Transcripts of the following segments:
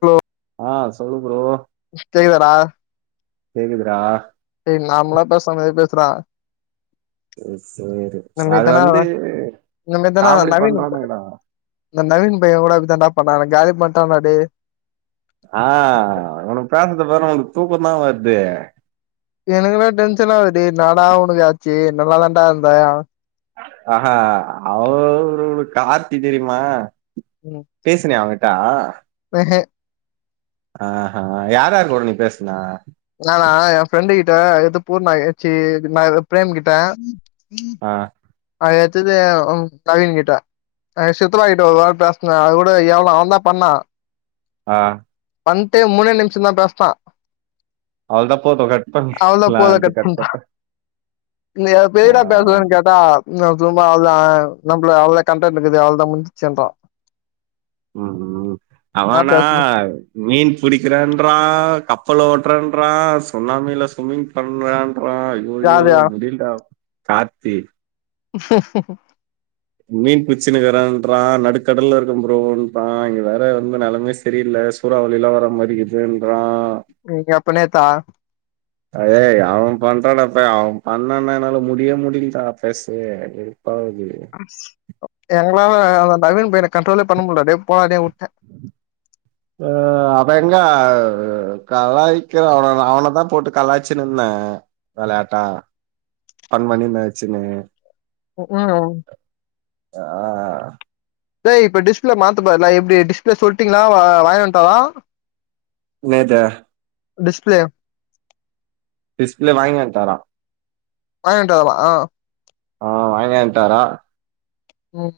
hello ஆ சொல்லு bro [unintelligible] லரா தெரியிது டா டேய் நார்மளா பேசுர மாரி பேசு டா சரி இந்த சரி மாரி அது தான வந்து இந்த மாரி தான காமெடி நவீன் பண்ரோனு வைடா இந்த நவீன் பைய கூட அப்டிதா டா பண்ணா என்ன காலி பண்ட்டா டேய் ஆ ஒனக்கு பேசறது பாரு ஒனக்கு தூக்க தா வருது எனக்குல்லா டென்ஷன்னாவுது டேய் எனடா ஒனக்கு ஆச்சு நல்லா தான்டா இருந்தே ஆஹ அவனவுடு ஒரு கார்த்தி தெரியுமா ம் பேசினியா அவங்கிட்டா வேஹெ ஆ ஹெ யாராருகுட நீ பேசுனா நானா என் ஃப்ரெண்டு கிட்ட எது பூர்ண ஏச்சி இது மாரி பிரேம் கிட்ட ஆ அது எத்தது உங் கவின் கிட்ட ஆ சித்தப்ப கிட்ட ஒரு வார் பேஸ்ன அது கூட எவ்ளவு அவன் தா பண்ணா ஆ வண்டே மூனே நிம்ஷ தா பேஸ்னா அவ்லோதா போட்டோ கட்பண்ணி அவள்தா லான்டு கட்பன்ட இல்லயா பேயடா பேசலன்னு கே தா சும்மா அவளதா நம்மள அவ்ள கம்பர் பண்றது அவ்லோதா முஞ்சுச்சுன்ரா ம் ம் அவனா மீன் புடிக்கிறேன்றா கப்பலோட்டுறேன்றா சுண்ணாமில சும்மிங் பண்றேன்றா ஐயயோ யாருயா முடில்டா கார்த்தி [inaudible] மீன் புச்சினுக்கரேன்றா நடுக்கடல்ல இருக்க ப்ரோன்றா இங்க வேற வந்து நெலமையே சரியில்ல சூறாவளில வர மாரி இருகுதுன்ட்ரா ம் எப்ப நேத்தா அயே அவ பண்றடாப்ப அவ பண்ணன என்னால முடிய முடில்ட பேசவே வெறுப்பாவுது [inaudible] எங்ளால அந்த நவீன் பயன கன்ட்ரோலே பண்ண முட்ல டே போடே டே வுட்டே ஆ அவ எங்க கலாய்க்றா அவன நா அவன தா போட்டு கலாச்சினுந்தே வெளையாட்டா ஃபன் பண்ணினு வச்சுன்னு ம் ம் ஆ டே இப்போ டிஸ்பிளே மாத்துபா ல்ல எப்டி டிஸ்பிளே சொல்ட்டீங்ளா வாங்கின் வன்ட்டானா இன்னது டிஸ்ப்ளே டிஸ்ப்ளே வாங்கிவன்ட்டாரா வாங்கி வன்ட்டாரா ஆ வாங்கியான்ட்டாரா ம்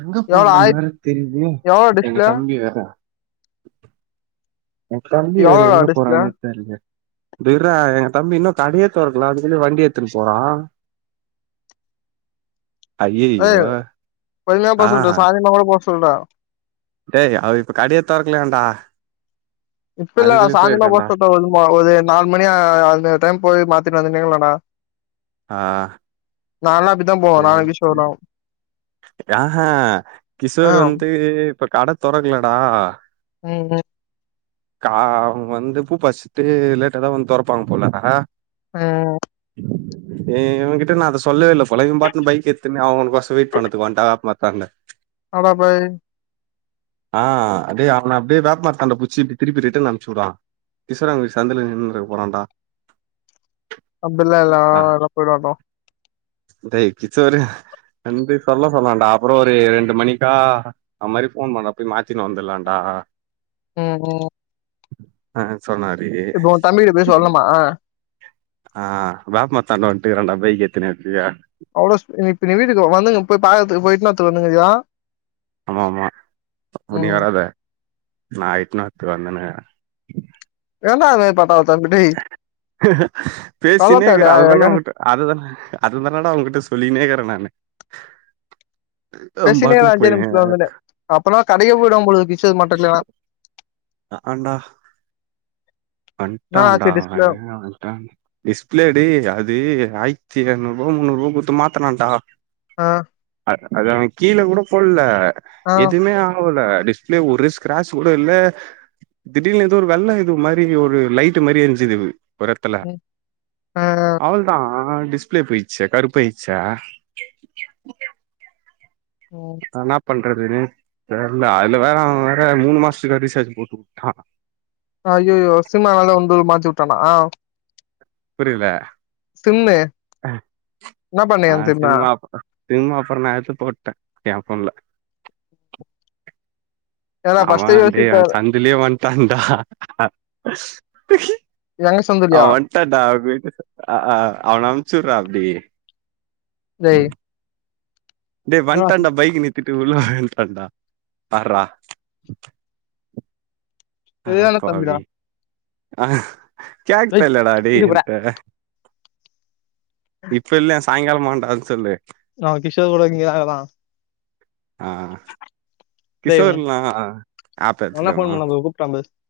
எங்க எவ்ளோ போறான் ஆயித் வேற தெரிலயே எவ்ளோ எங்க டிஸ்பிளே தம்பி வேற எந்தம்பி வேற எவ்ளோடா எங்க டிஸ்பிளே போறானே தெர்ல டே இர்றா எ தம்பி இன்னு கடையே தொறக்கல அதுக்குள்ள வண்டிய எடுத்துன் போறா ஏ ஐயையோ பொறுமையா போ சொல்றா சாய்ந்தராமா கூட போ சொல்றா டே அவ இப்ப கடயே தொறக்கலையாண்டா இப்ப இல்லடா சாயந்தர்மா போ சொல்றா மெதுவா ஒரு நால் மணி அ அந்த டைம் போய் மாத்திட் வந்துனேக்ங்ளாண்டா ஆ நால்லா அப்டிதா போவே நா கிஷோர் லா ஆ ஹே ஆ கிஷோர் வந்து இப்ப கட தொறக்கலடா ம் ம் கா அவ வந்து பூ ஃபஸ்ட்டு லேட்டா தா வந்து தொறப்பாங்க போல ஆ ஏ இவங்கிட்ட நா அத சொல்லவே இல்ல போல இவன் பாட்னு பைக் எத்துன்னு அவனு ஃபஸ்சு மீட் பண்ணத்து வன்ட்டா [unintelligible] அடா பாய் ஆ அதே அவன அப்டியே வேப்மரத்தான்ட புட்ச்சி இப்டி திருப்பி ரிட்டன் அன்ப்ச்சுரா ஈஸ்வரங் கோய்ல் சந்துல நின்ருக்க போறான்டா அப்டிலா இல்ல அ ஆ அதெலா போயிடுவான்டோ டேய் கிஷோரு தம்பி சொல்ல சொன்னான்டா அப்றோ ஒரு ரெண்டு மணிக்கா அந் மாரி ஃபோன் பண்ற போய் மாத்தினு வந்துலான்டா ம் ம் ஆ சொன்னாரி இப்போ ஒ தம்பி கிட்ட போய் சொல்னுமா ஆ வேப்மர்த்தாண்ட வன்ட்டு இருக்றான்டா பைக் எத்துனு அப்டியே அவ்ளோ ஸ்பி நீ இப்ப நீ வீட்டுக்கு வா வந்துனு போய் பாக்கத்துக்கு போய் இன்னோருத்தரு வந்த்னுக்ரியா ஆமாமா அப்ப நீ ம் வராத நா இட்னு வரத்துகு வந்துனு ஏன்டா அந்த் மேரி பட்டா சொல்லத்தாடா பேசினேக்றா அதுதான்ன அழகா ஒங்கிட்ட அதுதான அது தானட உன்கிட்ட சொல்லினேகிரெ நானு அவன் பேசினே இரு பாட்டுக்னு அஞ்சே போயினேகிறா நிமிஷத்துல வந்துன்னு அப்பனா கடைகே போயிடுவான் போலகிது ஃபிஷ்சு மட்டன் இல்லன்னா அஆண்டா என்னா வண்டாண்டா ஆச்சு டிஸ்ப்ளே அவே வண்டா டிஸ்ப்ளேடி அது ஆயத்தி ஏழ்நூறுவா முன்னூறோ குத்து மாத்னான்டா ஆ அத் அது அவெ கீழ கூட பொல்ல ஆ எதுமே ஆவுல டிஸ்பிளே ஒரு ஸ்கிராச் கூட இல்ல திடீல்னு ஏதோ ஒரு வெள்ள இது மா ரி திடில்னு ஒரு லைட்டு மாரி எர்ஞ்சுது ஒர் எட்துல ம் ஆ அவள் அவள்தா டிஸ்பிளே போயிச்ச கருபாயிச்ச ம் ந என்னா பண்றதுனு தெர்ல அதுலவேற அவன் வேற மூணு மாஸ்த்துக்கு ரீசார்ச் போட்டுவுட்டா அய்யய்யோ சிம் அதநால உந்துல மாத்திவுட்டானா புரில சிம்மு என்ன பண்ணியா ஆ அந்த சிம்ம அப் சிம்ம அப்ற நா எத்து போட்ட ஏ போன்ல ஏன்டா ஃபர்ஸ்ட்டே அவன் டே அந் யோசிப்பாரு சந்துலே வண்ட டா எங்க சந்துலியா வண்டடா அவன் அ அ அவன அம்ச்சுர்ற அப்டி [unintelligible] டே என்னடா வண்டான் டா பைக்கு நித்திட்டு உள்ள வண்டடா பார்ரா சரியான தம்பிடா அடாப்பாவி ஆ டேய் கேக்தெல்லட டேய் இரு போடா என்ட இப்ப இல்ல சாயிங்காலமாண்ட சொல்லு அவ கிஷோர் கூட இங்க தா இருந்தா ஆ டேய் கிஷோர்லா ஆப் அவன்தா ஏத்லயாமா [unintelligible]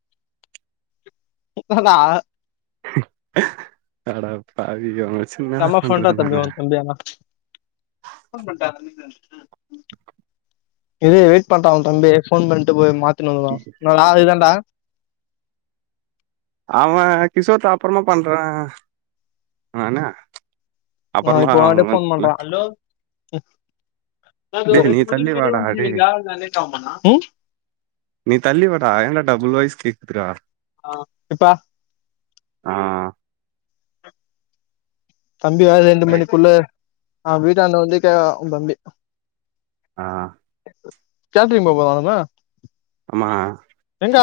உக்கார்ரா அடபாவிகளே செம்ம ஃபன்றா தம்பி உன் தம்பி ஆனா இது வெயிட் பண்றா உன் தம்பி போன் பண்ட்டு போய் மாத்துனுங்றா என்னடா அதுதான்டா அவன் கிஷோர்ட அப்றமா பண்ற நானு அவ அப்புறமா இப்போ ஒடனே போன் அவன்ல, பண்றா டேய் நீ தள்ளி வாடா டேய் ம் நீ தள்ளி வாடா ஏன்டா டபுள் வயஸ் கேக்துறா இப்ப இ தம்பி வேர ரெண்டு ரைட் மணிக்குள்ள அவ வீட்டாண்ட வந்து கேக்ரா உன் தம்பி ஆ கேட்ரிங் போ [unintelligible] ஆமா எங்க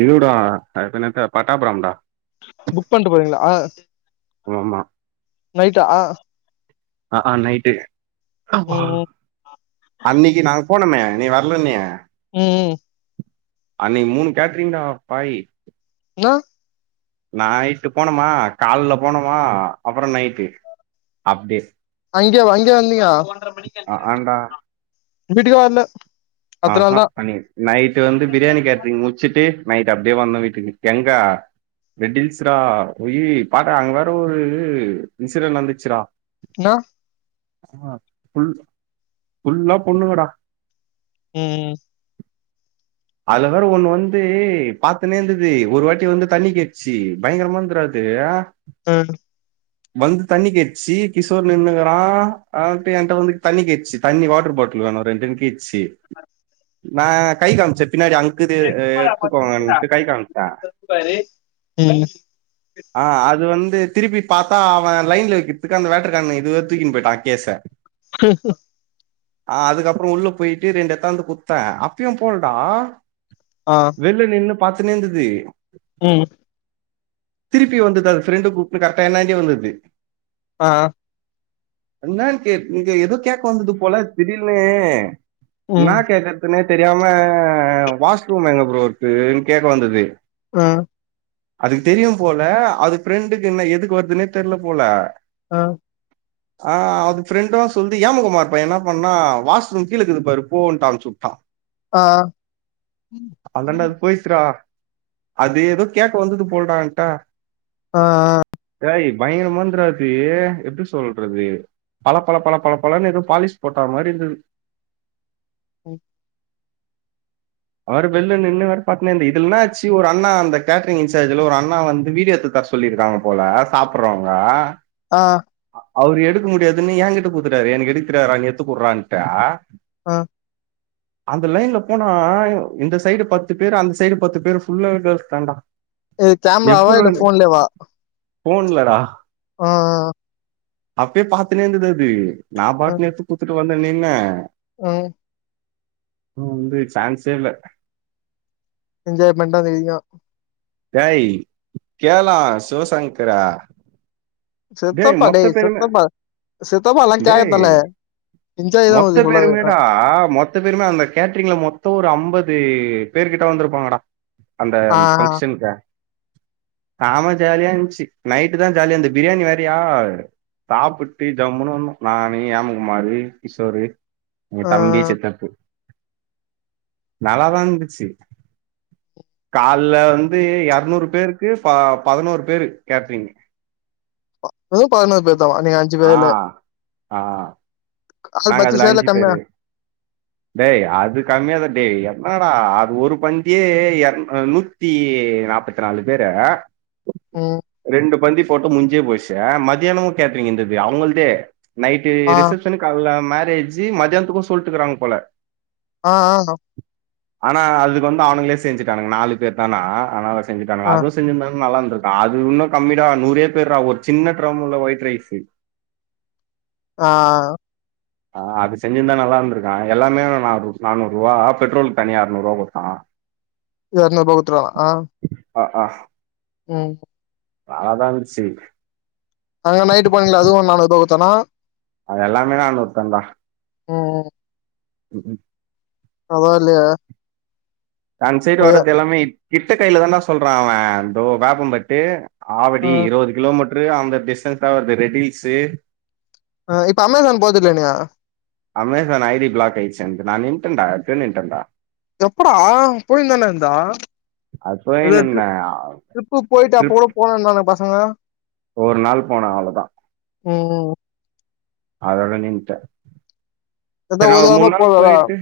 இருடா டெஃபனட்டா பார்த்த படம்டா புக் பண்ட்டு போறீங்ளா ஆமா நைட்டா ஆ ஆ நைட்டு ஹப்பா ம் அன்னைக்கு நாங்க போனுமே நீ வரலன்னையே ம் அன்னைக்கு மூணு கேட்ரிங்கா பாய் நோ நைட்டு போனுமா கால்ல போனுமா அப்பறம் நைட்டு அப்டியே அங்கய அங்கய வந்தீங்க ஆ ஆண்டா வீட்டுக்கே வரல பத்து ஆஹா நாள் தான் பன்னீர் நைட்டு வந்து பிரியாணி கேட்டரிங் முடிச்சுட்டு நைட் அப்டியே வந்த வீட்டுக்கு எங்கா ரெட்டில்ஸ்டா ஓய் பார்ரா அங்க வேற ஒரு இன்சிடன் நடந்துச்சுரா என்னா ஆ ஃபுல் ஃபுல்லா பொண்ணுங்கடா ம் ம் அதுல வேற ஒண்ணு வந்து பார்த்தனே இருந்தது ஒரு வாட்டி வந்து தண்ணி கேட்ச்சி பயங்கரமா இருந்துடா தேயா ஆ வந்து தண்ணி கேச்சி கிஷோர் நின்னுக்கரான் ஆ என்ட்ட வந்து தண்ணி கேச்சு தண்ணி வாட்டர் பாட்டில் வேணும் ரெண்டக்கு கேச்சி நான் கை காமிச்ச பின்னாடி அங் இக்குது எ எடுத்துக்கோங்க கை காமிச்ச ம் ஆ அது வந்து திருப்பி பார்த்தா அவன் லைன்ல வக்கிறதுக்கு அந்த வேட்டர் கான்இதுவே தூக்கின்னு போயிட்டான் கேஸ ஹ ஆ அதுக்கப்பறோ உள்ள போய்ட்டு ரெண்டு இத்தான் வந்து குடுத்தேன் அப்பும் போலடா ஆ வெள்ள நின்னு பாத்துனே இருந்தது ம் திருப்பி வந்தது அது ஃப்ரெண்டு குப்டுன்னு கரெக்டா என்னாந்தே வந்தது ஆ என்னான் கேக் இங்க ஏதோ கேட்க வந்தது போல திடீர்னு என்னா ம் கேக்க னே தெரியாம வாஷ்ரூம் எங்க ப்ரோ இருக்குன்னு கேக்க வந்தது ஆ அதுக்கு தெரியும் போல அது ஃபிரெண்டுக்கு என்ன எதுக்கு வருதுன்னே தெர்ல போல ஆ ஆ அது ஃப்ரெண்டு சொல்து ஏமகுமார்ப் பையன் என்னா பண்ணா வாஷ்ரூம் கீழ இருக்குது பாரு போன்டு அனுப்ச்சி விட்டான் ஆ போயிருச்சு டா அது ஏதோ கேட்க வந்தது போல என்ட்ட ஆ ஆ ஏய் பயங்கரமானதுரதுடா‌ அது எப்டி சொல்றது பல பல பல பல பலனு எதோ பாலிஷ் போட்டா மாரி இருந்தது ம் அவர் வெளில நின்னு வேற பாத்துனே இருந்தார் இது என்னாச்சு ஒரு அண்ண அந்த கேட்ரிங் இன்சார்ஜ்ல ஒரு அண்ணா வந்து வீடியோ எடுத்து தர சொ சொல்லிருக்காங்க போல சாப்பறவங்க ஆ அவரு எடுக்க முடியாதுன்னு என்கிட்ட கூடுத்துட்டாரு எனக்கு எடுக்தெரியாத்டா ந எத்துக்குடுறான்ட்டு ஆ அந்த லைன்ல போனா இந்த சைடு பத்து பேரு அந்த சைடு பத்து பேரு ஃபுல்லாவே கேள்ஸ் தாண்டா இது கேம்ராவா இல்ல ஃபோன்லேவா ஃபோன்லடா ஆ அப்டியே பாத்துனேந்திது அப்டி நா ஆ பாட்னு எட்த்து குத்துட்டு வந்து நின்ன ம் ம் வந்து சான்சே இல்ல என்ஜாய்மெண்ட்டா தெரியு டேய் கேல்லா சிவசங்கர சித்தப்பா டேய் சித்தப்பா சித்தப்பாலா டேய் கேகதான மொத்த பேருமேடா மொத் து பேருமே அந்த கேட்ரிங்ல மொத்தோ ஒரு அம்பது பேரு கிட்ட வந்திருப்பாங்கடா அந்த ஆ பங்க்ஷன்கா ஜாலியா இருந்ச்சு நைட்டுதா ஜாலியா இர்ந்து பிரியாணி வேறியா சாப்புட்டு ஜம்முனு வந்தோ நானு ஏமகுமாரு கிஷோரு உங்க ஆ தம்பி சித்தப்பு நல்லாதா இருந்துச்சு கால்ல வந்து எருநூறு பேருக்கு ஃபா பதுனோரு பேரு கேட்றிங்கு அ இப்பவு பதுனோர் பேர்தான நீங்க அஞ் ஆ ஆ ஆள் நாங்க பத்து அதுல சேர்ல அஞ்சு கம்மியா பேரு டேய் அது கம்மியாதா டேய் என்னடா அது ஒரு பந்தியே எர் அ நூ த்தி நாப்பத்து நாலு பேரு ம் ரெண்டு பந்தி போட்டு முஞ்சே போச்ச மதியானமு கேட்ரீங் இர்ந்தது அவுங்கள்து நைட்டு ஆ ரிசப்ஷனு கால்ல மேரேஜு மதியான்த்துக்கு சொல்ட்டுக்குறாங்க போல ஆ ஆ நா ஆனா அதுக்கு வந்து அவனுங்ளே செஞ்சுட்டானுங்க நாலு பேர்தானா அதுனால செஞ்சுட்டாங்களா ஆ அதுஸ் செஞ்சிருந்தது நல்லா இருந்திருக்கு அது இன்னு கம்மிடா நூரே பேர்ரா ஒரு சின்ன டிரம்ல ஒயிட் ரைஸு ஆ ஆ அது செஞ்சிர்ந்தா நல்லா இருந்துருக்கு ஆனா எல்லாமே நானூர் நானூருவா பெட்ரோல்க்கு தனியா எர்நூர்வா குட்த்தான் எர்நூர்பா குட்த்துர்வானா அ ஆஸ் ம் நல்லா தா இருந்துச்சு அங்க நைட்டு போனிங்ல அதுவு நானூர்பா குட்த்தானா அது எல்லாமே நானூர்தாண்டா ம் ம் ம் பரவாயில்லயே அந் சைடு வர்து எல்லாமே கிட்டகைல தாண்டா சொல்றான் அவன் இதோ வேப்பம்பட்டு ஆ ஆவடி இருவது கிலோமீட்ரு அந்த டிஸ்டன்ஸ்தா வருது ரெட்டு ஹில்ஸு ஆ இப்ப அமேசான் போதுல்ல நீ அ அமேசான் ஐ டி பிளாக் ஆய்ர்ச்சு என்து நான் நின்ட்டன்டா எப்பியோ நின்ட்டன்டா எப்படா போயிர்ந்தான இருந்த அது ஏதோ டு போயினுருந்தே ட்ரிப்பு போய்ட்டு அப்போ ட்ரிப் கூட போனனாங்க பசங்க ஒரு நாள் போனே அவ்ளோதா ம் அதோட நின்டே அதா செரி நா ஒரு வாரமா மூணு நாள் போலல போயிட்டு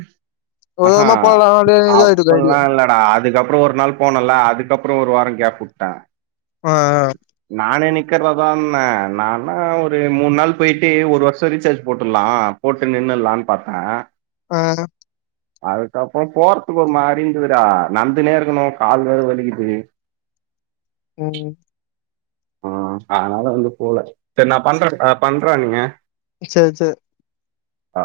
ஆ ஒரு ஹ வாரமா போலல இதாயிட்டு இருக்கு ஐடியா அப்பில்லா இல்ல நா அதுக்கப்பறோ ஒரு நாள் போனேல அதுக்கப்பறோ ஒரு வார கேப் உட்டே உ ஆ நானே நிக்கறதாதா இருந்தே நானு ஒரு மூணு நாள் போயிட்டு ஒரு வருஷோ ரீசார்ஜ் போட்டுர்லா போட்டு நின்னுல்லா பாத்தே ஆ அதுக்கப்பறோ போறதுக்கு ஒரு மாரி இருந்ததுடா நடந்துகினே இருக்கணு கால் வேற வலிக்குது ம் ஆ அதனால வந்து போல செரி நா பண்றே ஆ பண்றா நீங்க சேரி சேரி ஆ